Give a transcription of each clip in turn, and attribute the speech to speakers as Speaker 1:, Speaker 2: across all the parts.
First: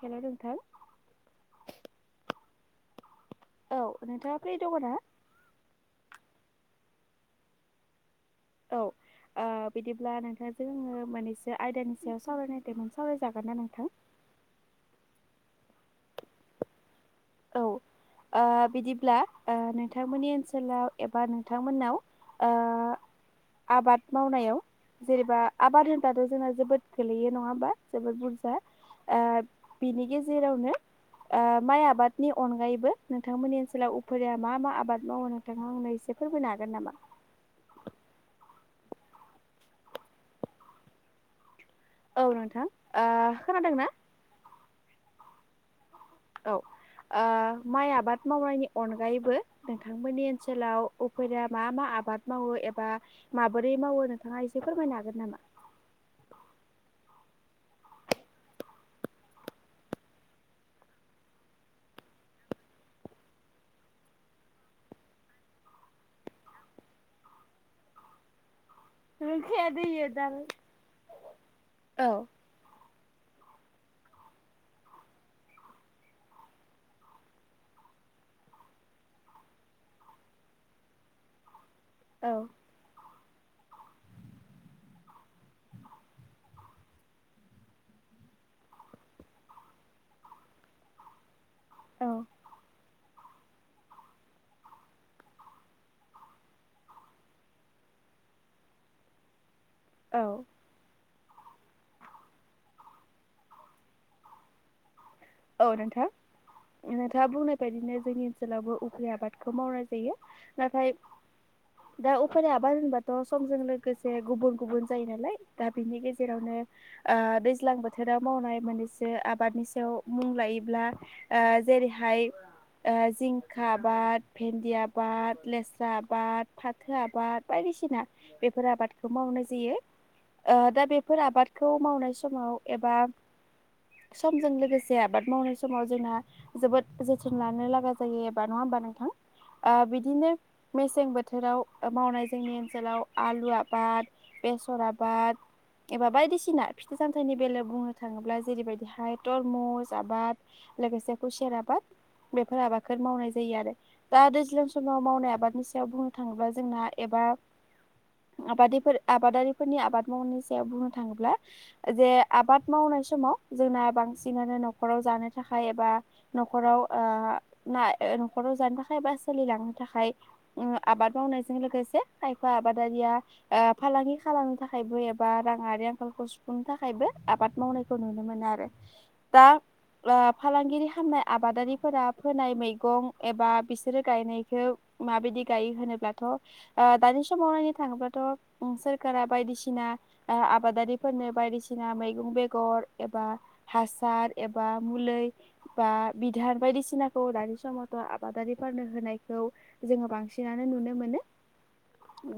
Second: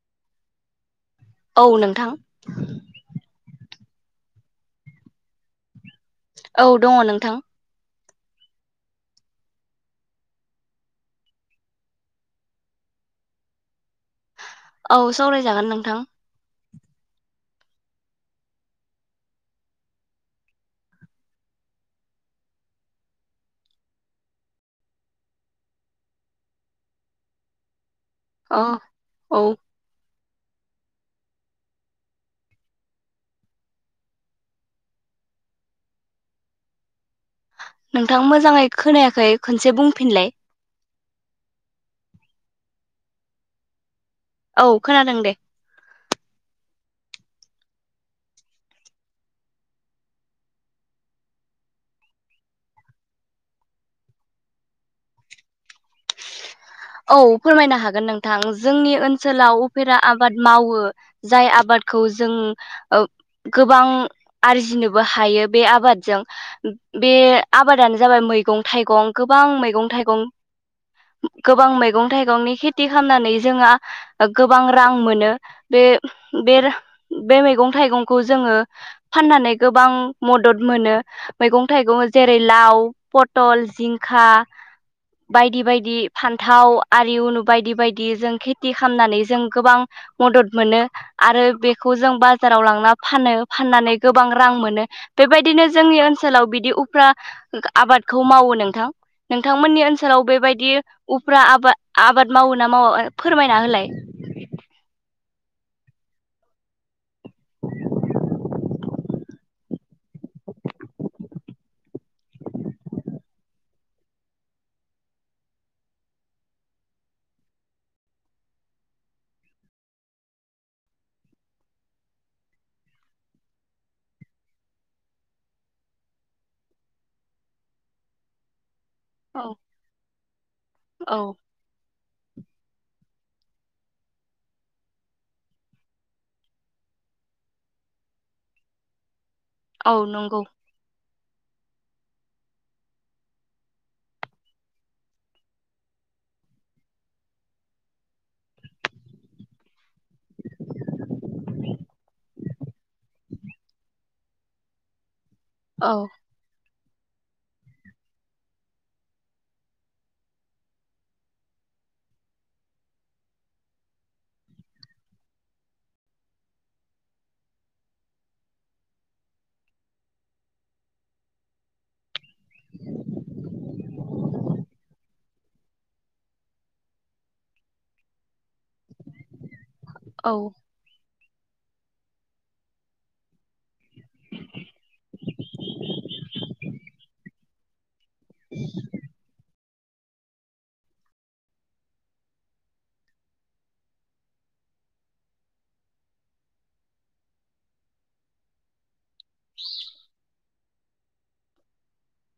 Speaker 1: हेल' दोंथां
Speaker 2: औ नोंथां
Speaker 1: औ नोंथाङा फै दङना?
Speaker 2: औ दङ नोंथां
Speaker 1: औ। बिदिब्ला नोंथांजोंङो मोननसे आयदानि सायाव सावरायनाय थमोन सावरायजागोन ना नोंथां। [inaudible]
Speaker 2: औ सावरायजागोन नोंथां।
Speaker 1: औ बिदिब्ला नोंथांमोननि ओनसोलाव एबा नोंथांमोननाव आ आबाद मावनायाव जेनेबा आबाद होनबाथ' जोंना जोबोद गोलैयो नङा होमबा जबोोर बुरजा
Speaker 2: औ औ
Speaker 1: बिनि गेजेरावनो माइ आबाद नि अनगायैबो नोंथांमोननि ओनसोलाव उफुरया मा मा आबाद मावो नोंथांनो एसेफोरबो नागोन नामा?
Speaker 2: नोंथां मोजाङै खोनायाखै खनसे बुंफिनलाय
Speaker 1: औ नोंथां खोनादोंना?
Speaker 2: औ खोनादों दे।
Speaker 1: औ। माइ आबाद मावनायनि अनगायैबो नोंथांमोननि ओनसोलाव उफैदया मा मा? आबाद मावो एबा माबोरै मावो नोंथाङा एसे फोरमायनो हागोन नामा?
Speaker 2: औ फोरमायनो हागोन नोंथां जोंनि ओनसोलाव उफेरा आबाद मावो जाय आबाद खौ जों गोबां आरजिनोबो हायो बे आबादजों बे आबादानो जाबाय मैगं थाइगं गोबां मैगं थाइगं गोबां
Speaker 1: औ
Speaker 2: मैगं थाइगंनि खेथि खालामनानै जोंहा गोबां रां मोनो बे मैगं थाइगं। ज फाननानै थाइगङ
Speaker 1: औ
Speaker 2: जेरै लाव पटल जिंखा बायदि बायदि फान्थाव आरि उनु बायदि बायदि जों खेथि खालामनानै जों गोबां मदद मोनो आरो बेखौ जों बाजाराव लांना फानो फाननानै गोबां रां मोनो बेबायदिनो जोंनि ओनसोलाव बिदि उफ्रा आबाद खौ मावो नोंथां नोंथांमोननि
Speaker 1: औ
Speaker 2: ओनसोलाव बेबायदि। उफ्रा आबाद आबाद मावो ना मावा फोरमायना होलाय
Speaker 1: औ नोंथां। नोंथाङा बुंनाय बायदिनो जोंनि ओनसोलावबो उखै आबादखौ मावनाय जायो नाथाय दा उफान आबाद होनबाथ' समजों लोगोसे गुबुन गुबुन जायो नालाय दा बिनि गेजेरावनो दैज्लां बोथोराव मावनाय मोननैसो आबादनि सायाव मुं लायोब्ला जेरैहाय जिंखा आबाद भेन्दि आबाद लेस्रा आबाद फाथो आबाद बाय बायदिसिना बेफोर आबादखौ मावनाय
Speaker 2: औ
Speaker 1: जायो दा बेफोर
Speaker 2: औ
Speaker 1: आबादखौ मावनाय समाव एबा समजों लोगोसे जे आबाद मावनाय समाव जोंहा जोबोद जोथोन लानो लागा जायो एबा नङा होमबा नोंथां। ओ
Speaker 2: औ
Speaker 1: बिदिनो
Speaker 2: नंगौ
Speaker 1: मेसें बोथोराव बोथोराव मावनाय जोंनि ओनसोलाव आलु आबाद बेसर आबाद एबा बायदिसिना फिथाइ सामथाइनि बेलायाव बुंनो थाङोब्ला जेरैबायदिहाय तरमुस आबाद लोगोसे खुसेर आबाद बेफोर आबादफोर मावनाय जायो आरो। दा दैज्लां समाव मावनाय आबादनि सायाव
Speaker 2: औ
Speaker 1: बुंनो थाङोब्ला जोंना एबा आबादिफोर आबादारिफोरनि आबाद मावनायनि सायाव बुंनो थाङोब्ला जे आबाद मावनो समाव जोंना बांसिनानो न नखराव जानो थाखाय एबा न'खराव ओ ना न'खराव जानो थाखाय एबा सोलिलां थाखाय उम आबाद मावनायजों लोगोसे खायफा आबादारिया ओ फालांगि खालामनो थाखायबो बा राङारि आंखालखौ सुफुंनो थाखायबो आबाद मावनायखौ नुनो मोनो आरो दा बा
Speaker 2: औ
Speaker 1: फालांगिरि खालामनाय आब आबादारिफोरा फोनाय मैगं एबा बिसोरो गायनायखौ माबायदि गायो होनोब्लाथ' दानि समाव नायनो थाङोब्लाथ' सोरखारा बायदिसि दिसिना ओ आबादारिफोरनो बायदिसिना मैगं बेगर एबा हासार एबा मुलै बा बिधार बायदिसिनाखौ दानि समावथ' आबादारिफोरनो होनायखौ खौ जोङो बांसिनानो नुनो मोनो।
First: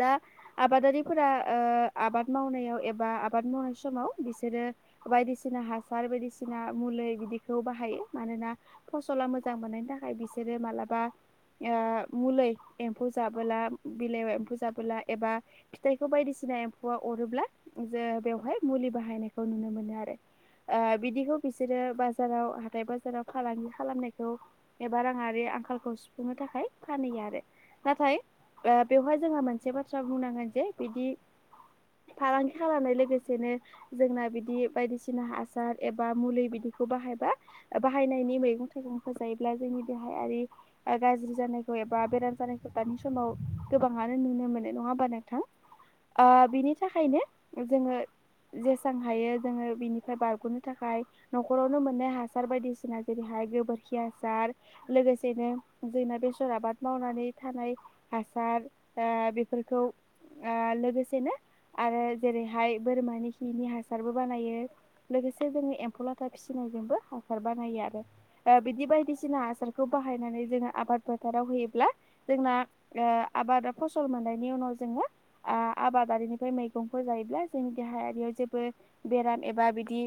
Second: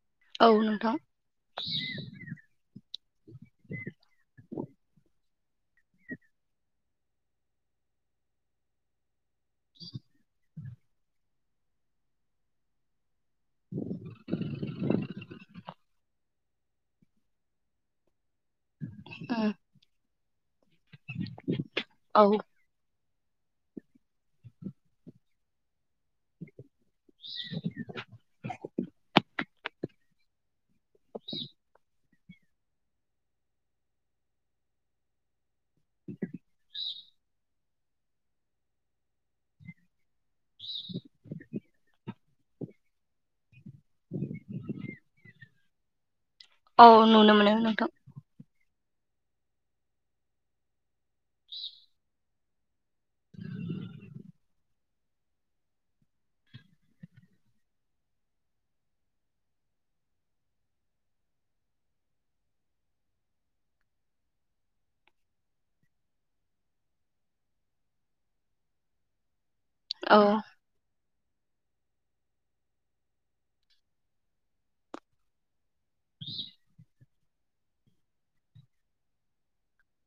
Speaker 1: दा
Speaker 2: औ नोंथां
Speaker 1: आबादारिफोरा ओ आबाद मावनायाव एबा आबाद मावनाय समाव बिसोरो बायदिसिना हासार बायदिसिना मुलै बिदिखौ बाहायो। मानोना फसला मोजां मोजां मोननायनि थाखाय बिसोरो ओ मालाबा मुलै एम्फौ जाबोला बिलाइ एम्फौ जाबोला एबा फिथाइखौ बायदिसि सिना एम्फौआ अरोब्ला जो बेवहाय मुलि बाहायनायखौ नुनो मोनो आरो। ो बिसोरो
Speaker 2: औ
Speaker 1: बाजाराव हाथाय बाजाराव फालांगि खालामनायखौ एबा राङारि आंखालखौ सुफुंनो थाखाय फानैहयो आरो नाथाय बेवहाय जोंहा मोनसे बाथ्रा बुंनांगोन जे बिदि फालांगि खालामनाय लोगोसेनो जोंना बिदि बायदिसिना हासार एबा मुलि बिदिखौ बाहायबा बाहायनायनि मैगं थाइगंफोरो जायोब्ला जोंनि देहायारि गाज्रि जानायखौ एबा बेराम जानायखौ दानि समाव गोबाङानो नुनो मोननाय नङा होमबा नोंथां। ओ बिनि
Speaker 2: औ
Speaker 1: थाखायनो
Speaker 2: नुनो मोनो नोंथां
Speaker 1: जोङो जेसां हायो जोङो बिनिफ्राय बारग'नो थाखाय न'खरावनो मोननाय हासार बायदिसिना जेरैहाय गोबोरखि हासार लोगोसेनो जैमा बेसर आबाद मावनानै थानाय हासार ओ बेफोरखौ ओ लोगोसेनो आरो जेरैहाय बोरमानि खिनि हासारबो बानायो लोगोस से जोंनि एमफौ लाथा फिसिनायजोंबो हासार बानायो आरो ओ बिदि बायदिसिना हासार खौ
Speaker 2: औ
Speaker 1: बाहायनानै जोङो आबाद फोथाराव होयोब्ला जोंना ओ आबादा फसल मोननायनि उनाव जोङो आ आबादारिनिफ्राय मैगंफोर जायोब्ला जोंनि देहायारियाव जेबो बेराम एबा बिदि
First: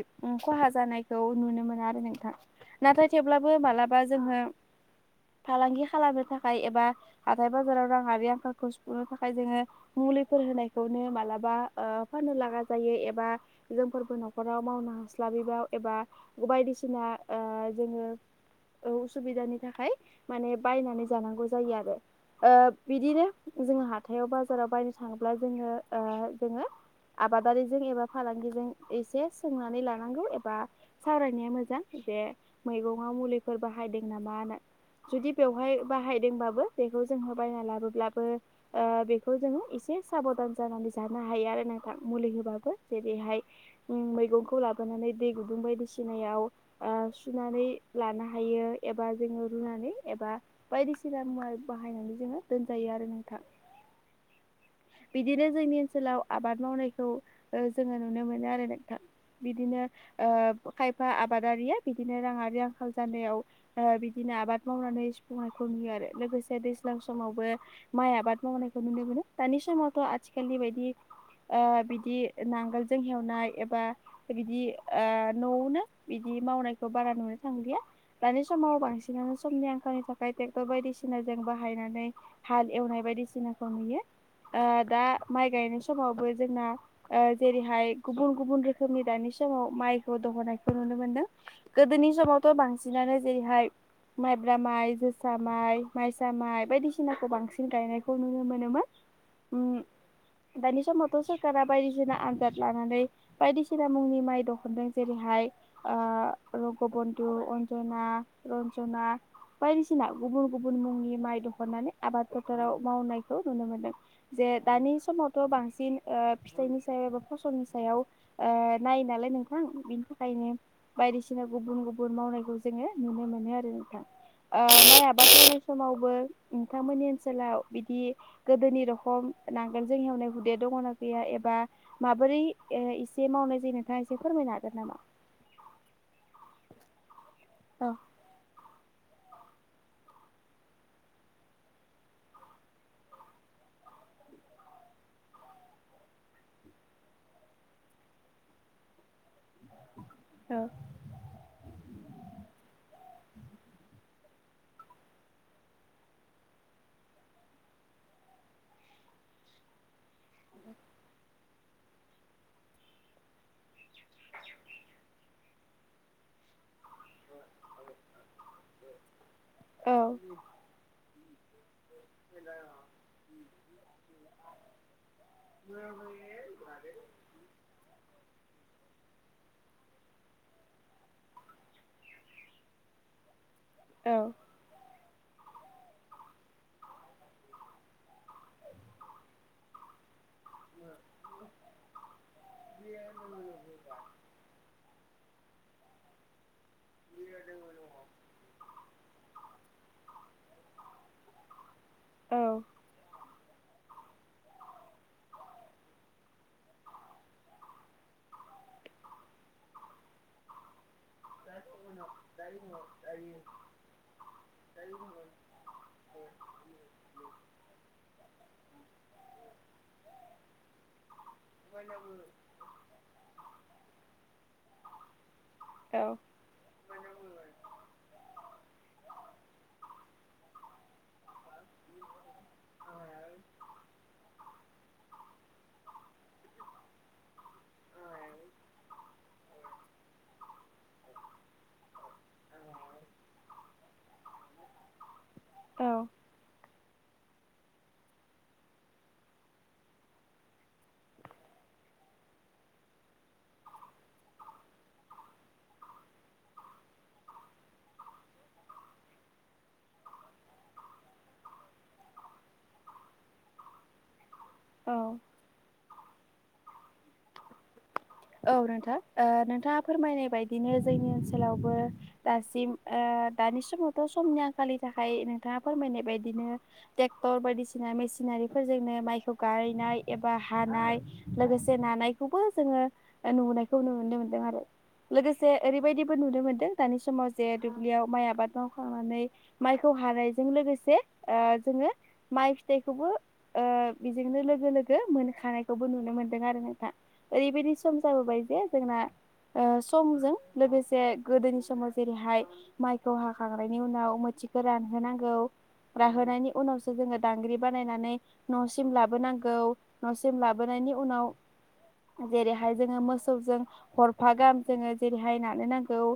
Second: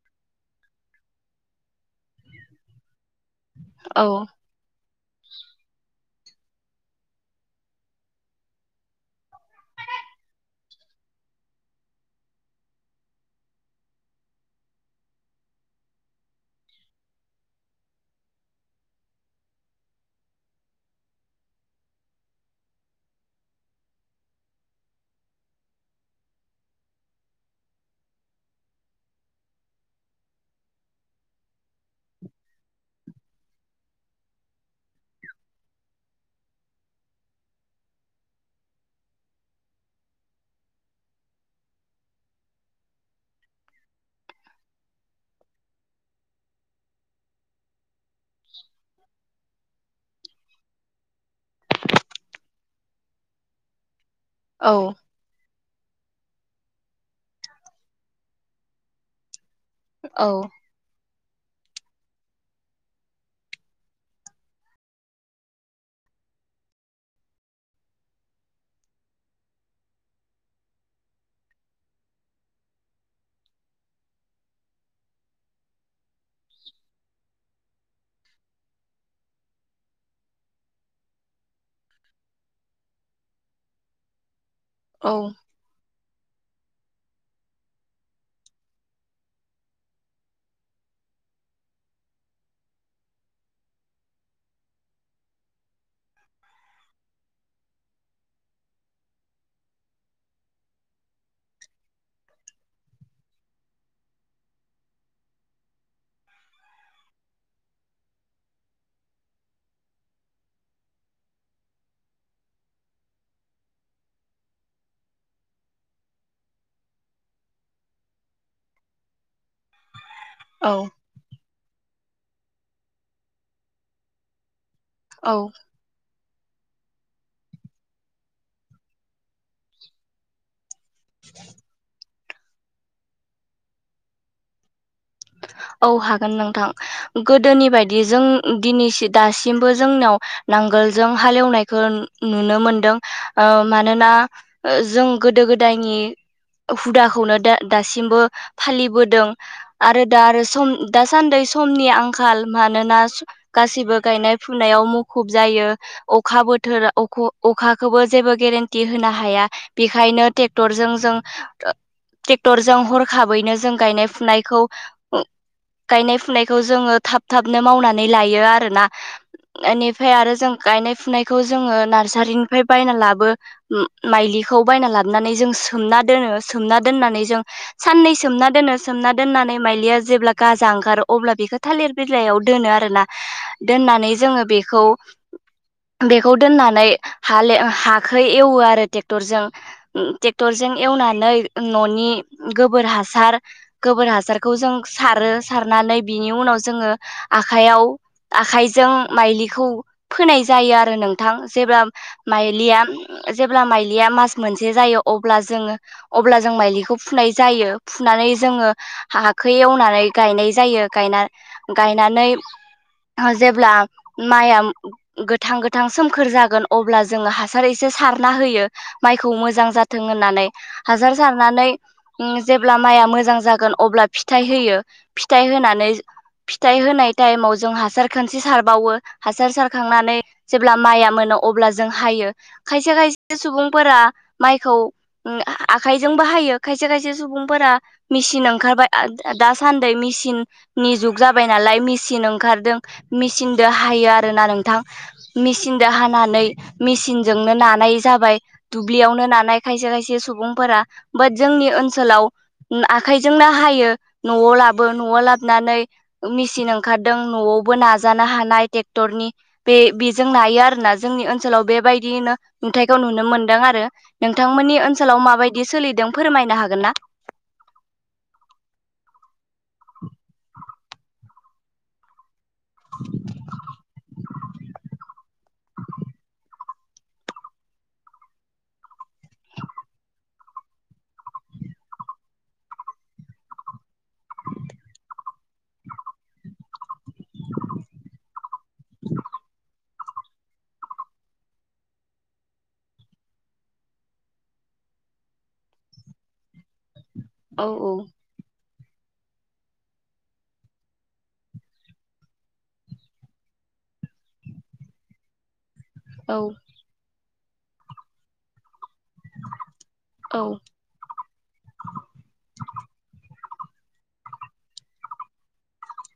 Speaker 1: खहा जानायखौ नुनो मोना आरो नोंथां। नाथाय थेवब्लाबो
Speaker 2: औ
Speaker 1: मालाबा जोङो फालांगि खालामनो थाखाय एबा हाथाय बाजाराव राङारि आंखालखौ सुफुंनो थाखाय जोङो मुलिफोर होनायखौनो मालाबा ओ फाननो लागा जायो एबा जोंफोरबो न'खराव मावनो हा हास्लाबिबाव एबा बायदिसिना ओ जोङो औसुबिदानि थाखाय माने बायनानै जानांगौ जायो आरो ओ बिदिनो जोङो हाथायाव बाजाराव बायनो थाङोब्ला जोङो ओ जोङो आबादारिजों एबा फालांगिजों एसे सोंनानै लाङो नांगौ एबा सावरायनाया मोजां बे मैगंआव मुलिफोर बाहायदों नामा होननानै जुदि बेवहाय बाहायदोंबाबो बेखौ जोङो बायना लाबोब्लाबो बेखौ जोङो एसे एसे साबदान जानानै जानो हायो आरो नोंथां मुलि होबाबो जेरैहाय उम मैगंखौ लाबो सोनानै दै गुदुं बायदिसिनायाव सुनानै लानो हायो एबा जोङो रुनानै नै एबा बायदिसिना मुवा बाहायनानै जोङो दोनजायो आरो नोंथां
Speaker 2: औ
Speaker 1: बिदिनो जोंनि ओनसोलाव आबाद मावनायखौ ओ जोङो नुनो मोनो आरो नोंथां बिदिनो
Speaker 2: औ
Speaker 1: ओब खायफा आब आबादारिया बिदिनो राङारि आंखाल जानायाव ओ बिदिनो आबाद मावनानै सुफुंनायखौ नुयो आरो लोग गसे दैज्लां समावबो माइ आबाद मावनायखौ नुनो मोनो दानि समावथ' आथिखालनि बायदि ओ बिदि नांगोलजों हेवनाय एबा बिदि ओ न'वनो बिदि मावनायखौ बारा नुनो थांलिया दानि समाव बांसि सिनानो समनि आंखालनि थाखाय ट्रेक्टर बायदिसिनाजों बाहायनानै हाल एवनाय बायदिसिनाखौ नुयो ओ दा
Speaker 2: औ
Speaker 1: माइ गायनाय समावबो जोंङा जेरैहाय गुबुन गुबुन रोखोम खोमनि दानि समाव माइखौ दहनायखौ नुनो मोनदों गोदोनि समावथ' बांसिनानो जेरैहाय माइब्रा माइ जोसा माइ माइसा माइ बायदिसिनाखौ बांसिन गायनायखौ नुनो मोनोमोन ओम दानि समावथ' सोरखारा बायदिसिना आजाद लानानै बायदिसिना मुंनि माइ दहनदों जेरैहाय ओ रगबन्दु अन्जना रन्जना बायदिसिना गुबुन गुबुन मुंनि माइ दह'नानै आबाद फोथाराव मावनायखौ नुनो मोनदों जे ए दानि समावथ' बांसिन फिथाइनि सायाव एबा फसलनि सायाव ओ नायो नालाय नोंथां बिनि थाखायनो
Speaker 2: औ
Speaker 1: बायदिसिना गुबुन गुब बुन मावनायखौ जोङो नुनो मोनो आरो नोंथां ओ माइ आबाद
Speaker 2: औ
Speaker 1: मावनाय समावबो नोंथांमोननि ओनसोलाव बिदि गोदोनि रखम नांगोलजों हेवनाय हुदाया दङ नाम गैया एबा माबोरै ए इसे मावनाय जायो नोंथाङा इसे फोरमायनो हागोन नामा
Speaker 2: औ हागोन नोंथां गोदोनि
Speaker 1: औ
Speaker 2: बायदि जों ओ दिनैसि दासिमबो जोंनाव नांगोलजों हालेवनायखो नुनो मोनदों मानोना ओ जों गोदो गोदायनि हुदाखौनो दा दासिमबो फालिबोदों आरो दा आरो
Speaker 1: औ
Speaker 2: सम दासान्दै समनि आं खाल मानोना गासिबो गायनाय फुनायाव मुखुब जायो अखा बोथोर अख अ अखाखोबो जेबो गेरेन्टि होनो हाया बिखायनो ट्रेक्टरजों जों ट्रेक्टरजों हरखाबैनो जों गायनाय फुनायखौ ओम गायनाय फुनायखौ जोङो थाब थाबनो मावनानै लायो आरोना
Speaker 1: औ
Speaker 2: ओनिफाय आरो जों गायनाय फुनाय खौ जोङो नार सारिनिफ्राय बायना लाबो माइलिखौ बायना लाबनानै जों सोमना दोनो सोमोनना दोननान नै जों साननै सोमना दोनो सोमना दोननानै माइलिया जेब्ला गाजा ओंखारो अब्ला बेखो थालिर बिलाइयाव दोनो आरोना दोननानै जोङो बेखौ
Speaker 1: [inaudible]
Speaker 2: बेखौ दोननानै हाल हाखो एवो आरो टेक्टरजों ओम टेक क्टरजों एवनानै न'नि गोबोर हासार गोबोर हासार सारो सारनानै बिनि उनाव जोङो आखायाव आखाइजों माइलिखौ फोनाय जायोआरो नोंथां जेब्ला
Speaker 1: औ
Speaker 2: माइलिया जेब्ला माइलिया मास मोनसे जायो अब्ला जोङो अब्ला जों माइलिखौ फुनाय जायो फुनानै जोङो हाखो एवनानै गायनाय जायो गायना गायनानै जेब्ला माइया गोथां गोथां सोमखोर जागोन अब्ला जोङो हासार एसे सारना होयो माइखौ मोजां जाथों होननानै हासार सारनानै उम जेब्ला माइ माइआ मोजां जागोन अब्ला फिथाइ होयो फिथाइ होनानै
Speaker 1: औ
Speaker 2: फिथाइ होनाय टाइमाव जों हासार खोनसे सारबावो हासार सारखांनानै जेब्ला माइया मोनो अब्ला जों हाय यो खायसे खायसे सुबुंफोरा माइखौ उम आखाइजोंबो हायो खायसे खायसे सुबुंफोरा मिसिनों ओंखारबाय आद दासान्दै मिसिन नि जुग जाबाय नालाय मिसिन ओंखारदों मिसिन हायो आरोना नोंथां मिसिनदो
Speaker 1: औ
Speaker 2: हानानै मिसिनजोंनो नाद नाय जाबाय दुब्लियावनो नानाय खायसे खायसे सुबुंफोरा बाद जोंनि ओनसोलाव उ आखाय जोंनो हायो न'आव लाबो न'आव लाबनानै मिसिन ओंखारदों न'आवबो नाजाना हानाय ट्रेक्टरनि बे बेजों नायो आरोना जोंनि ओनसोलाव बेबायदियैनो नुथायखौ नुनो मोन - मोनदों आरो नोंथांमोननि
Speaker 1: औ
Speaker 2: ओनसोलाव माबायदि सोलिदों फोरमायनो हागोन ना?
Speaker 1: औ नोंथां ओ नोंथाङा फोरमायनाय बायदिनो जोंनि ओनसोलावबो दासिम ओ दानि समावथ' समनि आंखालनि थाखाय नोंथाङा फोरमायनाय बायदिनो ट्रेक्टर बायदिसिना मेसिनारिफोरजोंनो माइखौ गायनाय एबा हा हानाय लोगोसे नानायखौबो जोङो ओ नुुबनायखौ नुनो मोनदों आरो लोगोसे ओरैबायदिबो नुनो मोन्दों दानि समाव जे दुब्लियाव माइ आबाद मावखांनानै माइखौ हानायजों लोगोसे ओ जोङो माइ फिथाइखौबो ओ बिदिनो लोगो लोगो मोनखानायखौबो नुनो मोनदों आरो नोंथां
Speaker 2: औ
Speaker 1: ओरैबायदि सम जाबोबाय जे जोंना ओ समजों लोगोसे गोदोनि समाव जेरैहाय माइखौ हाखांनायनि उनाव मो मोथिखौ रानहोनांगौ
Speaker 2: औ
Speaker 1: राहोनायनि उनावसो जोङो दांग्रि बानायनानै नस सिम लाबो नांगौ
Speaker 2: औ
Speaker 1: न'सिम लाबोननि उनाव जेरै मोसौजों हरफा गाहाम जोङो जेरैहाय नानो नांगौ ओ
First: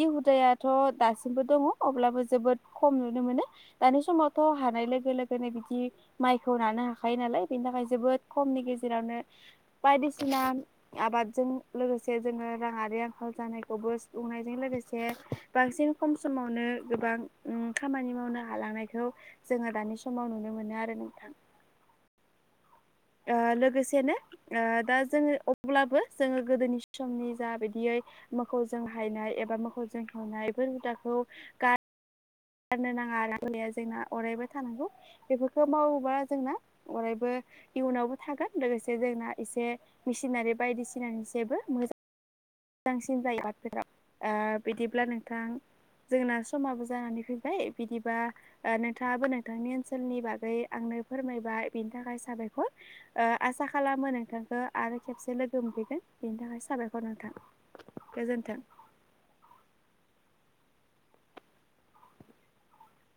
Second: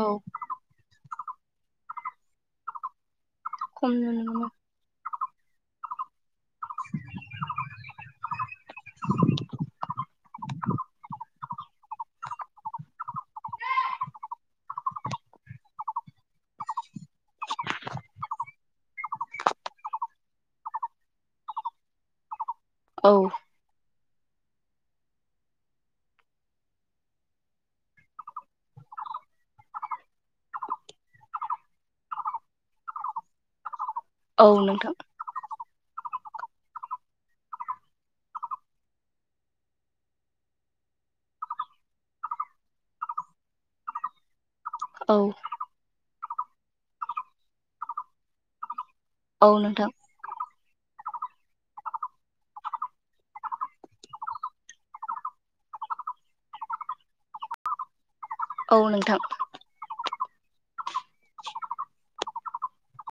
Speaker 2: औ
Speaker 1: हुदायाथ' दासिमबो दङ अब्लाबो जोबोद खम नुनो मोनो।
Speaker 2: खम
Speaker 1: दानि
Speaker 2: नुनो
Speaker 1: समावथ'
Speaker 2: मोनो
Speaker 1: हानाय लोगो लोगोनो बिदि माइखौ नानो हाखायो नालाय बेनि थाखाय जोबोद खमनि गेजेरावनो बायदिस बायदिसिना आबादजों लोगोसे जोङो राङारि आंखाल जानायखौबो सफुंनायजों लोगोसे बांसिन खम समावनो गोबां उ खामानि मावनो हालांनायखौ जोङो दानि समाव नुनो मोनो आरो नोंथां।
Speaker 2: औ
Speaker 1: ओ लोगोसे नो ओ दा जोङो अब्लाबो जोङो गोदोनि समनि जा बिदियै मोखौ जों हायनाय एबा मोखौजों खावनाय बेफोर हुदाखौ गा गारनो नाङा आरो गुलिया जोंना अरायबो
Speaker 2: औ
Speaker 1: थानांगौ
Speaker 2: नोंथां
Speaker 1: बेफोरखौ मावोबा जोंना अरायबो इयुनावबो थागोन लोगोसे जोंना एसे मेसिनारि बायदिसिना जेबो मोज मोजांसिन जायो बा [unintelligible] राव ओ बिदिब्ला
Speaker 2: औ
Speaker 1: नोंथां जोंना समाबो जानानै फैबाय बिदिबा ओ नोंथाङाबो
Speaker 2: औ
Speaker 1: नोंथांनि
Speaker 2: नोंथां
Speaker 1: ओनसोलनि बागै आंनो फोरमायबाय बिनि थाखाय साबायखर ओ आसा खालामो नोंथांखौ आरो खेबसे लोगो मोन थाफैगोन बेनि थाखाय साबायखर नोंथां। गोजोन्थों।
Speaker 2: औ नोंथां।